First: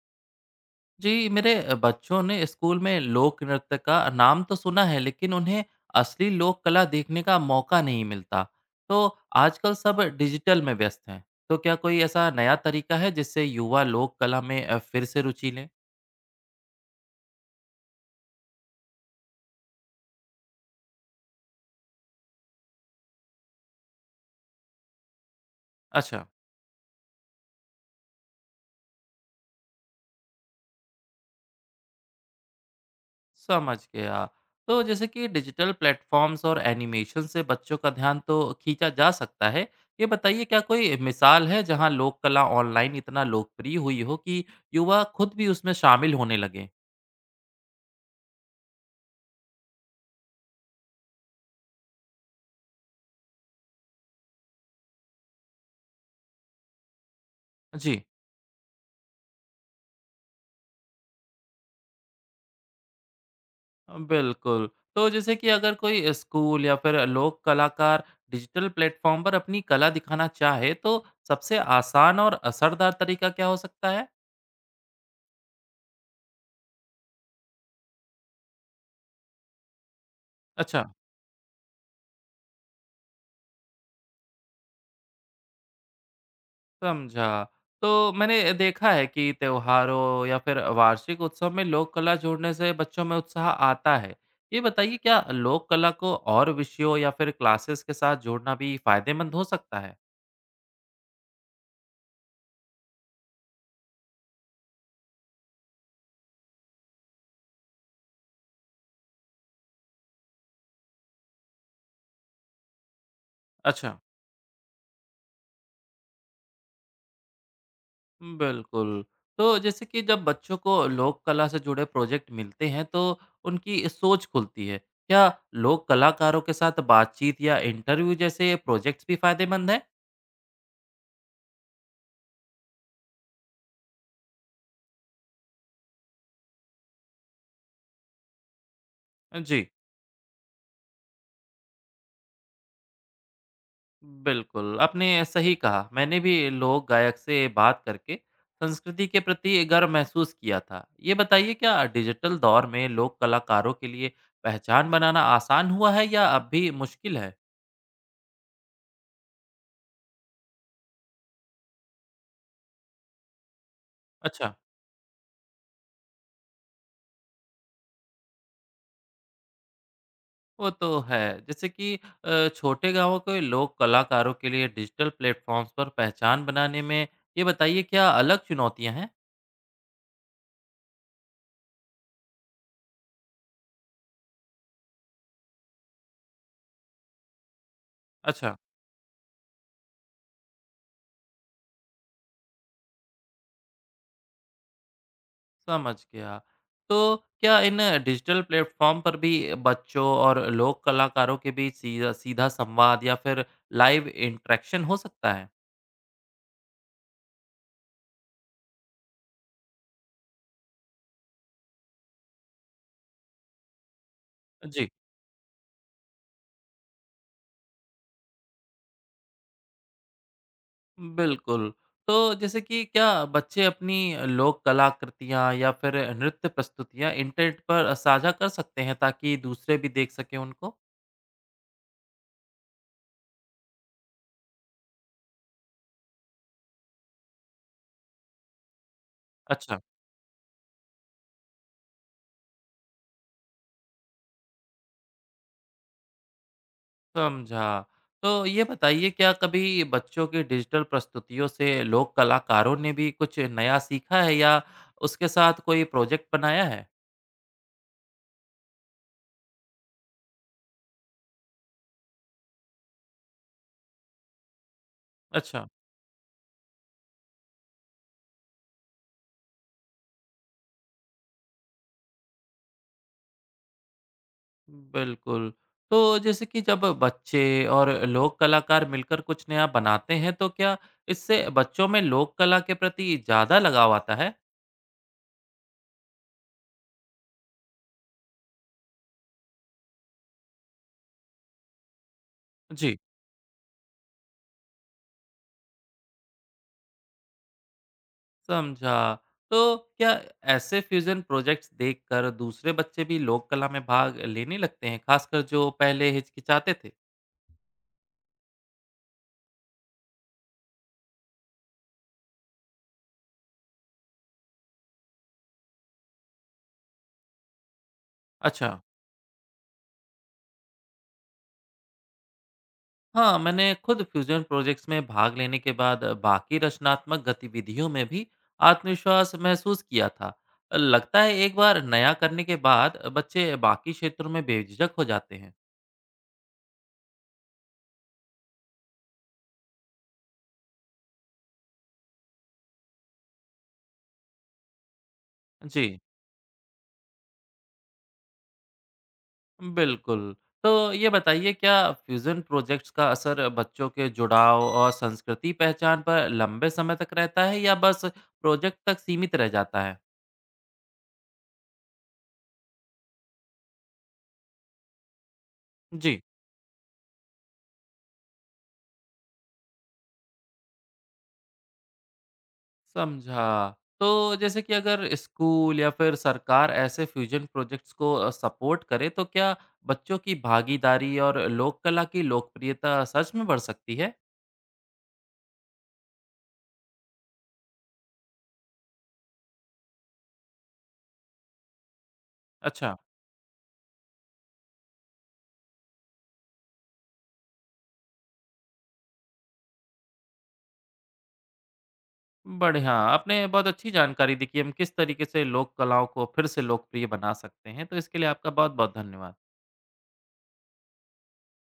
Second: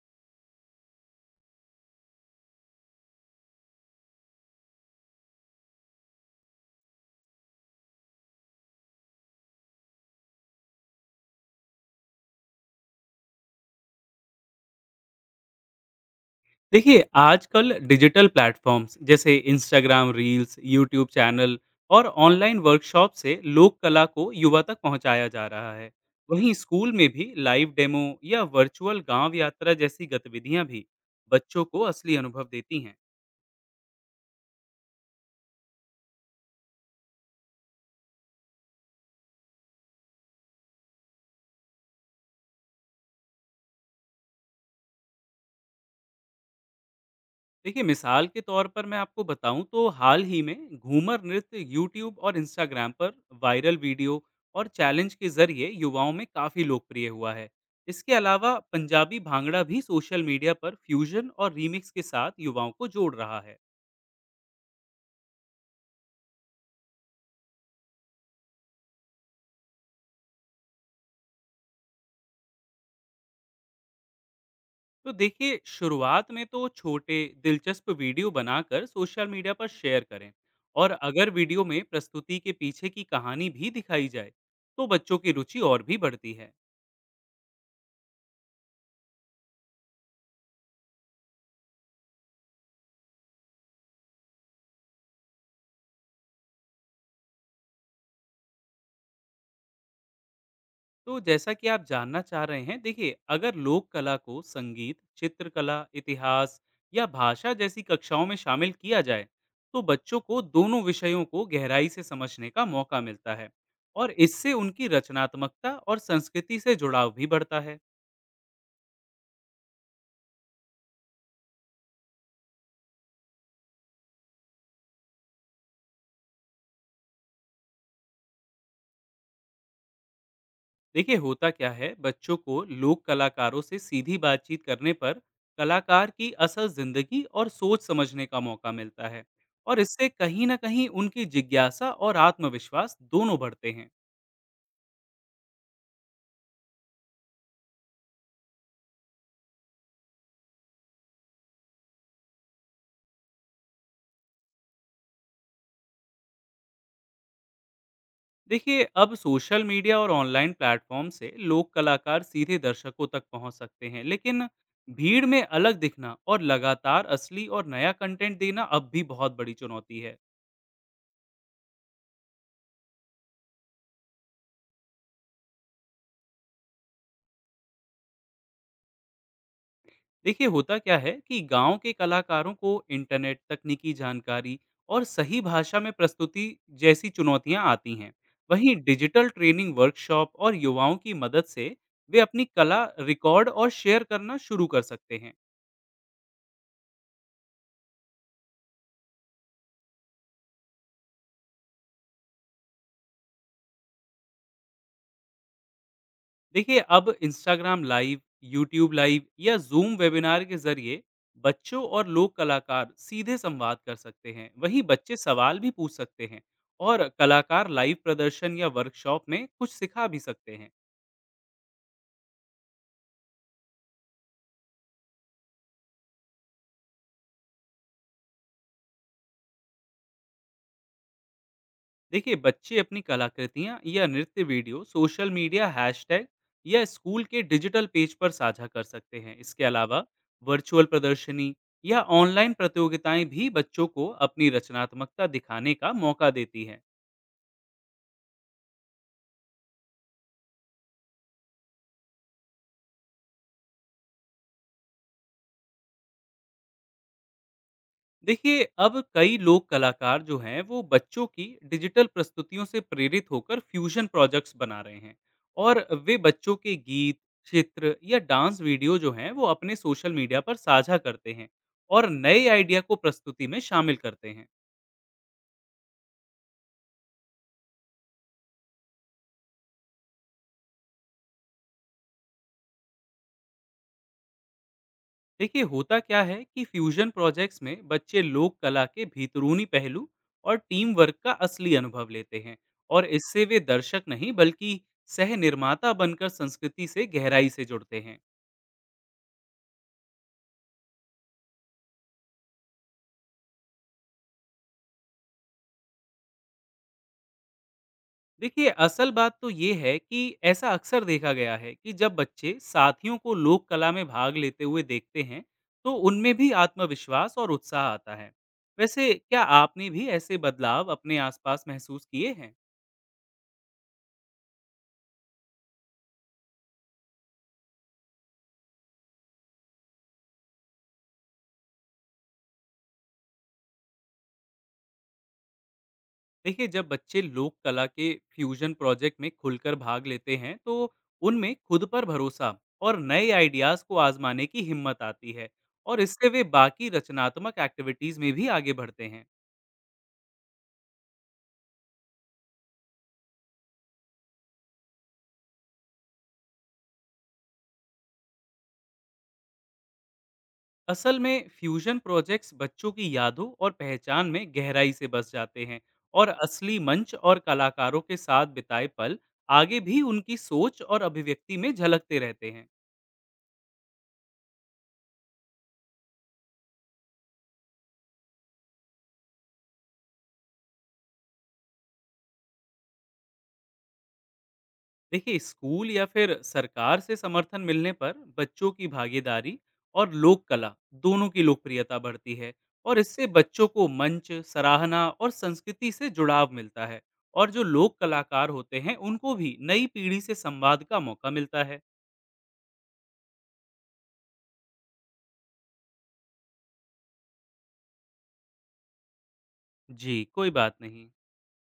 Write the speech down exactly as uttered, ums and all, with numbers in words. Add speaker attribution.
Speaker 1: जी, मेरे अ, बच्चों ने स्कूल में लोक नृत्य का नाम तो सुना है, लेकिन उन्हें असली लोक कला देखने का मौका नहीं मिलता। तो आजकल सब डिजिटल में व्यस्त हैं। तो क्या कोई ऐसा नया तरीका है जिससे युवा लोक कला में अ, फिर से रुचि लें?
Speaker 2: देखिए आजकल डिजिटल प्लेटफॉर्म्स जैसे इंस्टाग्राम रील्स, यूट्यूब चैनल और ऑनलाइन वर्कशॉप से लोक कला को युवा तक पहुंचाया जा रहा है।
Speaker 1: अच्छा,
Speaker 2: वहीं स्कूल में भी लाइव डेमो या वर्चुअल गांव यात्रा जैसी गतिविधियां भी बच्चों को असली अनुभव देती हैं।
Speaker 1: समझ गया। तो जैसे कि डिजिटल प्लेटफॉर्म्स और एनिमेशन से बच्चों का ध्यान तो खींचा जा सकता है। ये बताइए क्या कोई मिसाल है जहां लोक कला ऑनलाइन इतना लोकप्रिय हुई हो कि युवा खुद भी उसमें शामिल होने लगे?
Speaker 2: देखिए, मिसाल के तौर पर मैं आपको बताऊँ तो हाल ही में घूमर नृत्य यूट्यूब और इंस्टाग्राम पर वायरल वीडियो और चैलेंज के ज़रिए युवाओं में काफ़ी लोकप्रिय हुआ है।
Speaker 1: जी।
Speaker 2: इसके अलावा पंजाबी भांगड़ा भी सोशल मीडिया पर फ्यूजन और रीमिक्स के साथ युवाओं को जोड़ रहा है।
Speaker 1: बिल्कुल। तो जैसे कि अगर कोई स्कूल या फिर लोक कलाकार डिजिटल प्लेटफ़ॉर्म पर अपनी कला दिखाना चाहे, तो सबसे आसान और असरदार तरीका क्या हो सकता है?
Speaker 2: तो देखिए, शुरुआत में तो छोटे, दिलचस्प वीडियो बनाकर सोशल मीडिया पर शेयर करें।
Speaker 1: अच्छा।
Speaker 2: और अगर वीडियो में प्रस्तुति के पीछे की कहानी भी दिखाई जाए, तो बच्चों की रुचि और भी बढ़ती है।
Speaker 1: समझा। तो मैंने देखा है कि त्योहारों या फिर वार्षिक उत्सव में लोक कला जोड़ने से बच्चों में उत्साह आता है। ये बताइए क्या लोक कला को और विषयों या फिर क्लासेस के साथ जोड़ना भी फ़ायदेमंद हो सकता है?
Speaker 2: तो जैसा कि आप जानना चाह रहे हैं, देखिए अगर लोक कला को संगीत, चित्रकला, इतिहास या भाषा जैसी कक्षाओं में शामिल किया जाए तो बच्चों को दोनों विषयों को गहराई से समझने का मौका मिलता है।
Speaker 1: अच्छा।
Speaker 2: और इससे उनकी रचनात्मकता और संस्कृति से जुड़ाव भी बढ़ता है।
Speaker 1: बिल्कुल। तो जैसे कि जब बच्चों को लोक कला से जुड़े प्रोजेक्ट मिलते हैं तो उनकी सोच खुलती है। क्या लोक कलाकारों के साथ बातचीत या इंटरव्यू जैसे प्रोजेक्ट्स भी फ़ायदेमंद हैं?
Speaker 2: देखिए, होता क्या है, बच्चों को लोक कलाकारों से सीधी बातचीत करने पर कलाकार की असल जिंदगी और सोच समझने का मौका मिलता है।
Speaker 1: जी,
Speaker 2: और इससे कहीं ना कहीं उनकी जिज्ञासा और आत्मविश्वास दोनों बढ़ते हैं।
Speaker 1: बिल्कुल। आपने सही कहा। मैंने भी लोक गायक से बात करके संस्कृति के प्रति गर्व महसूस किया था। ये बताइए क्या डिजिटल दौर में लोक कलाकारों के लिए पहचान बनाना आसान हुआ है या अब भी मुश्किल है?
Speaker 2: देखिए, अब सोशल मीडिया और ऑनलाइन प्लेटफॉर्म से लोक कलाकार सीधे दर्शकों तक पहुंच सकते हैं, लेकिन
Speaker 1: अच्छा।
Speaker 2: भीड़ में अलग दिखना और लगातार असली और नया कंटेंट देना अब भी बहुत बड़ी चुनौती है।
Speaker 1: वो तो है। जैसे कि अ, छोटे गाँवों के लोक कलाकारों के लिए डिजिटल प्लेटफ़ॉर्म्स पर पहचान बनाने में ये बताइए क्या अलग चुनौतियाँ हैं?
Speaker 2: देखिए, होता क्या है कि गांव के कलाकारों को इंटरनेट, तकनीकी जानकारी और सही भाषा में प्रस्तुति जैसी चुनौतियां आती हैं।
Speaker 1: अच्छा,
Speaker 2: वहीं डिजिटल ट्रेनिंग, वर्कशॉप और युवाओं की मदद से वे अपनी कला रिकॉर्ड और शेयर करना शुरू कर सकते हैं।
Speaker 1: समझ गया। तो क्या इन डिजिटल प्लेटफ़ॉर्म पर भी बच्चों और लोक कलाकारों के बीच सीधा सीधा संवाद या फिर लाइव इंटरैक्शन हो सकता है?
Speaker 2: देखिए, अब इंस्टाग्राम लाइव, यूट्यूब लाइव या जूम वेबिनार के जरिए बच्चों और लोक कलाकार सीधे संवाद कर सकते हैं। वहीं
Speaker 1: जी,
Speaker 2: बच्चे सवाल भी पूछ सकते हैं। और कलाकार लाइव प्रदर्शन या वर्कशॉप में कुछ सिखा भी सकते हैं।
Speaker 1: बिल्कुल। तो जैसे कि क्या बच्चे अपनी लोक कलाकृतियाँ या फिर नृत्य प्रस्तुतियाँ इंटरनेट पर साझा कर सकते हैं ताकि दूसरे भी देख सकें उनको?
Speaker 2: देखिए, बच्चे अपनी कलाकृतियाँ या नृत्य वीडियो सोशल मीडिया हैशटैग या स्कूल के डिजिटल पेज पर साझा कर सकते हैं। इसके
Speaker 1: अच्छा,
Speaker 2: अलावा वर्चुअल प्रदर्शनी या ऑनलाइन प्रतियोगिताएं भी बच्चों को अपनी रचनात्मकता दिखाने का मौका देती हैं।
Speaker 1: समझा। तो ये बताइए क्या कभी बच्चों की डिजिटल प्रस्तुतियों से लोक कलाकारों ने भी कुछ नया सीखा है या उसके साथ कोई प्रोजेक्ट बनाया है?
Speaker 2: देखिए, अब कई लोक कलाकार जो हैं वो बच्चों की डिजिटल प्रस्तुतियों से प्रेरित होकर फ्यूजन प्रोजेक्ट्स बना रहे हैं।
Speaker 1: अच्छा,
Speaker 2: और वे बच्चों के गीत, चित्र या डांस वीडियो जो हैं वो अपने सोशल मीडिया पर साझा करते हैं। और नए आइडिया को प्रस्तुति में शामिल करते हैं।
Speaker 1: बिल्कुल। तो जैसे कि जब बच्चे और लोक कलाकार मिलकर कुछ नया बनाते हैं तो क्या इससे बच्चों में लोक कला के प्रति ज़्यादा लगाव आता है?
Speaker 2: देखिए, होता क्या है कि फ्यूजन प्रोजेक्ट्स में बच्चे लोक कला के भीतरूनी पहलू और टीम वर्क का असली अनुभव लेते हैं।
Speaker 1: जी।
Speaker 2: और इससे वे दर्शक नहीं, बल्कि सह निर्माता बनकर संस्कृति से गहराई से जुड़ते हैं।
Speaker 1: समझा। तो क्या ऐसे फ्यूज़न प्रोजेक्ट्स देखकर दूसरे बच्चे भी लोक कला में भाग लेने लगते हैं, खासकर जो पहले हिचकिचाते थे?
Speaker 2: देखिए, असल बात तो ये है कि ऐसा अक्सर देखा गया है कि जब बच्चे साथियों को लोक कला में भाग लेते हुए देखते हैं, तो उनमें भी आत्मविश्वास और उत्साह आता है।
Speaker 1: अच्छा।
Speaker 2: वैसे क्या आपने भी ऐसे बदलाव अपने आसपास महसूस किए हैं?
Speaker 1: हाँ, मैंने खुद फ्यूज़न प्रोजेक्ट्स में भाग लेने के बाद बाकी रचनात्मक गतिविधियों में भी आत्मविश्वास महसूस किया था। लगता है एक बार नया करने के बाद बच्चे बाकी क्षेत्रों में बेझिझक हो जाते हैं।
Speaker 2: देखिए, जब बच्चे लोक कला के फ्यूजन प्रोजेक्ट में खुलकर भाग लेते हैं, तो उनमें खुद पर भरोसा और नए आइडियाज़ को आजमाने की हिम्मत आती है।
Speaker 1: जी।
Speaker 2: और इससे वे बाकी रचनात्मक एक्टिविटीज़ में भी आगे बढ़ते हैं।
Speaker 1: बिल्कुल। तो ये बताइए क्या फ्यूज़न प्रोजेक्ट्स का असर बच्चों के जुड़ाव और संस्कृति पहचान पर लंबे समय तक रहता है या बस प्रोजेक्ट तक सीमित रह जाता है?
Speaker 2: असल में फ्यूजन प्रोजेक्ट्स बच्चों की यादों और पहचान में गहराई से बस जाते हैं।
Speaker 1: जी।
Speaker 2: और असली मंच और कलाकारों के साथ बिताए पल आगे भी उनकी सोच और अभिव्यक्ति में झलकते रहते हैं।
Speaker 1: समझा। तो जैसे कि अगर स्कूल या फिर सरकार ऐसे फ्यूज़न प्रोजेक्ट्स को अ, सपोर्ट करे तो क्या बच्चों की भागीदारी और लोक कला की लोकप्रियता सच में बढ़ सकती है?
Speaker 2: देखिए, स्कूल या फिर सरकार से समर्थन मिलने पर बच्चों की भागीदारी और लोक कला दोनों की लोकप्रियता बढ़ती है।
Speaker 1: अच्छा।
Speaker 2: और इससे बच्चों को मंच, सराहना और संस्कृति से जुड़ाव मिलता है। और जो लोक कलाकार होते हैं उनको भी नई पीढ़ी से संवाद का मौका मिलता है।
Speaker 1: बढ़िया, आपने बहुत अच्छी जानकारी दी कि हम किस तरीके से लोक कलाओं को फिर से लोकप्रिय बना सकते हैं, तो इसके लिए आपका बहुत-बहुत धन्यवाद।
Speaker 2: जी, कोई बात नहीं।